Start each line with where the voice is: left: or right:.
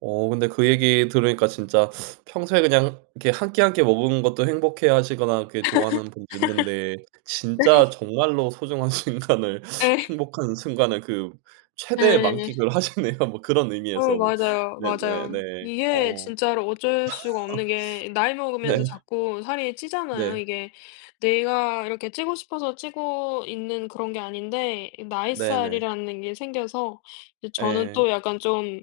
right: 어 근데 그 얘기 들으니까 진짜 평소에 그냥 이렇게 1 끼, 1 끼 먹은 것도 행복해 하시거나 그 좋아하는 분도 있는데 진짜 정말로 소중한 순간을
left: 예.
right: 행복한 순간을 그 최대의
left: 예.
right: 만끽을 하시네요. 뭐 그런
left: 어
right: 의미에서 뭐
left: 맞아요. 맞아요.
right: 네네네.
left: 이게
right: 어.
left: 진짜로 어쩔 수가 없는 게 나이
right: 네.
left: 먹으면서 자꾸 살이 찌잖아요.
right: 네.
left: 이게 내가 이렇게 찌고 싶어서 찌고 있는 그런 게 아닌데 이
right: 네네.
left: 나잇살이라는 게 생겨서 이제 저는 또
right: 예.
left: 약간 좀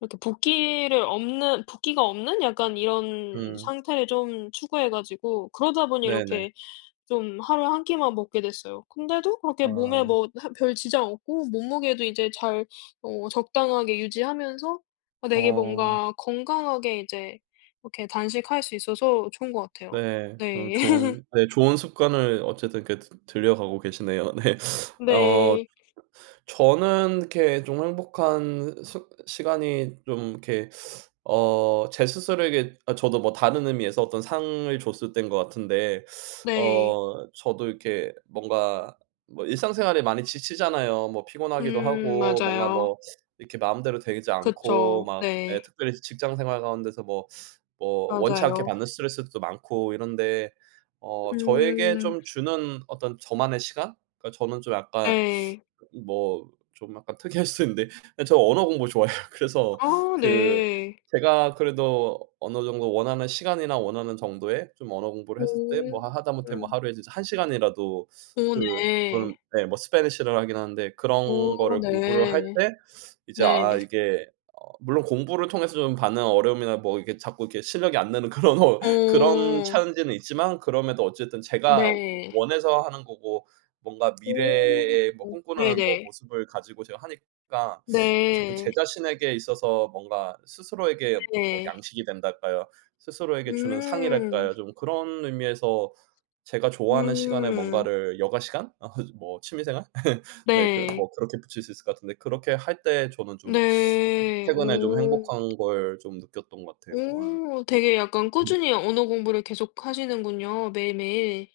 left: 이렇게 붓기를 없는 붓기가 없는 약간 이런
right: 음.
left: 상태를 좀 추구해 가지고 그러다 보니
right: 네네.
left: 이렇게 좀 하루에 1 끼만 먹게 됐어요. 근데도 그렇게 몸에
right: 아.
left: 뭐 하 별 지장 없고 몸무게도 이제 잘 어 적당하게 유지하면서 어 되게
right: 어.
left: 뭔가 건강하게 이제 이렇게 단식할 수 있어서 좋은 것 같아요.
right: 네. 어
left: 네.
right: 좋은 예 좋은 습관을 어쨌든 그 들여가고 계시네요. 네. 어.
left: 네.
right: 저는 이렇게 좀 행복한 스 시간이 좀 이렇게 어 제 스스로에게 어 저도 뭐 다른 의미에서 어떤 상을 줬을 때인 것 같은데
left: 네.
right: 어 저도 이렇게 뭔가 뭐 일상생활에 많이 지치잖아요. 뭐 피곤하기도
left: 음
right: 하고 뭔가
left: 맞아요.
right: 뭐 이렇게 마음대로 되지 않고
left: 그쵸.
right: 막 예
left: 네.
right: 특별히 직장 생활 가운데서 뭐 뭐 원치 않게
left: 맞아요.
right: 받는 스트레스들도 많고 이런데 어 저에게
left: 음.
right: 좀 주는 어떤 저만의 시간? 그러니까 저는 좀 약간
left: 예.
right: 그 뭐 좀 약간 특이할 수 있는데 저 언어 공부 좋아해요. 그래서
left: 아
right: 그
left: 네.
right: 제가 그래도 어느 정도 원하는 시간이나 원하는 정도의 좀 언어 공부를
left: 오.
right: 했을 때 뭐 하 하다못해 뭐 하루에 이제 1 시간이라도
left: 오
right: 그
left: 네.
right: 저는 네 뭐 스패니시를 하긴 하는데
left: 오
right: 그런 거를 공부를 할
left: 네.
right: 때 이제 아
left: 네.
right: 이게 어 물론 공부를 통해서 좀 받는 어려움이나 뭐 이게 자꾸 이렇게 실력이 안 느는 그런 그런
left: 어.
right: 찬지는 있지만 그럼에도 어쨌든 제가 워
left: 네.
right: 원해서 하는 거고 뭔가
left: 오
right: 미래에 뭐 꿈꾸는 뭐
left: 네네.
right: 모습을 가지고 제가 하니까 어쨌든
left: 네.
right: 제 자신에게 있어서 뭔가 스스로에게 뭐
left: 네.
right: 양식이 된달까요, 스스로에게 주는
left: 음.
right: 상이랄까요, 좀 그런 의미에서 제가 좋아하는 시간에
left: 음.
right: 뭔가를 여가 시간 어 뭐 취미 생활 네 그
left: 네.
right: 뭐 그렇게 붙일 수 있을 것 같은데 그렇게 할 때 저는 좀, 좀
left: 네.
right: 최근에 좀
left: 오.
right: 행복한 걸 좀 느꼈던 것 같아요. 예.
left: 오. 되게 약간
right: 네.
left: 꾸준히 언어 공부를 계속하시는군요 매일매일.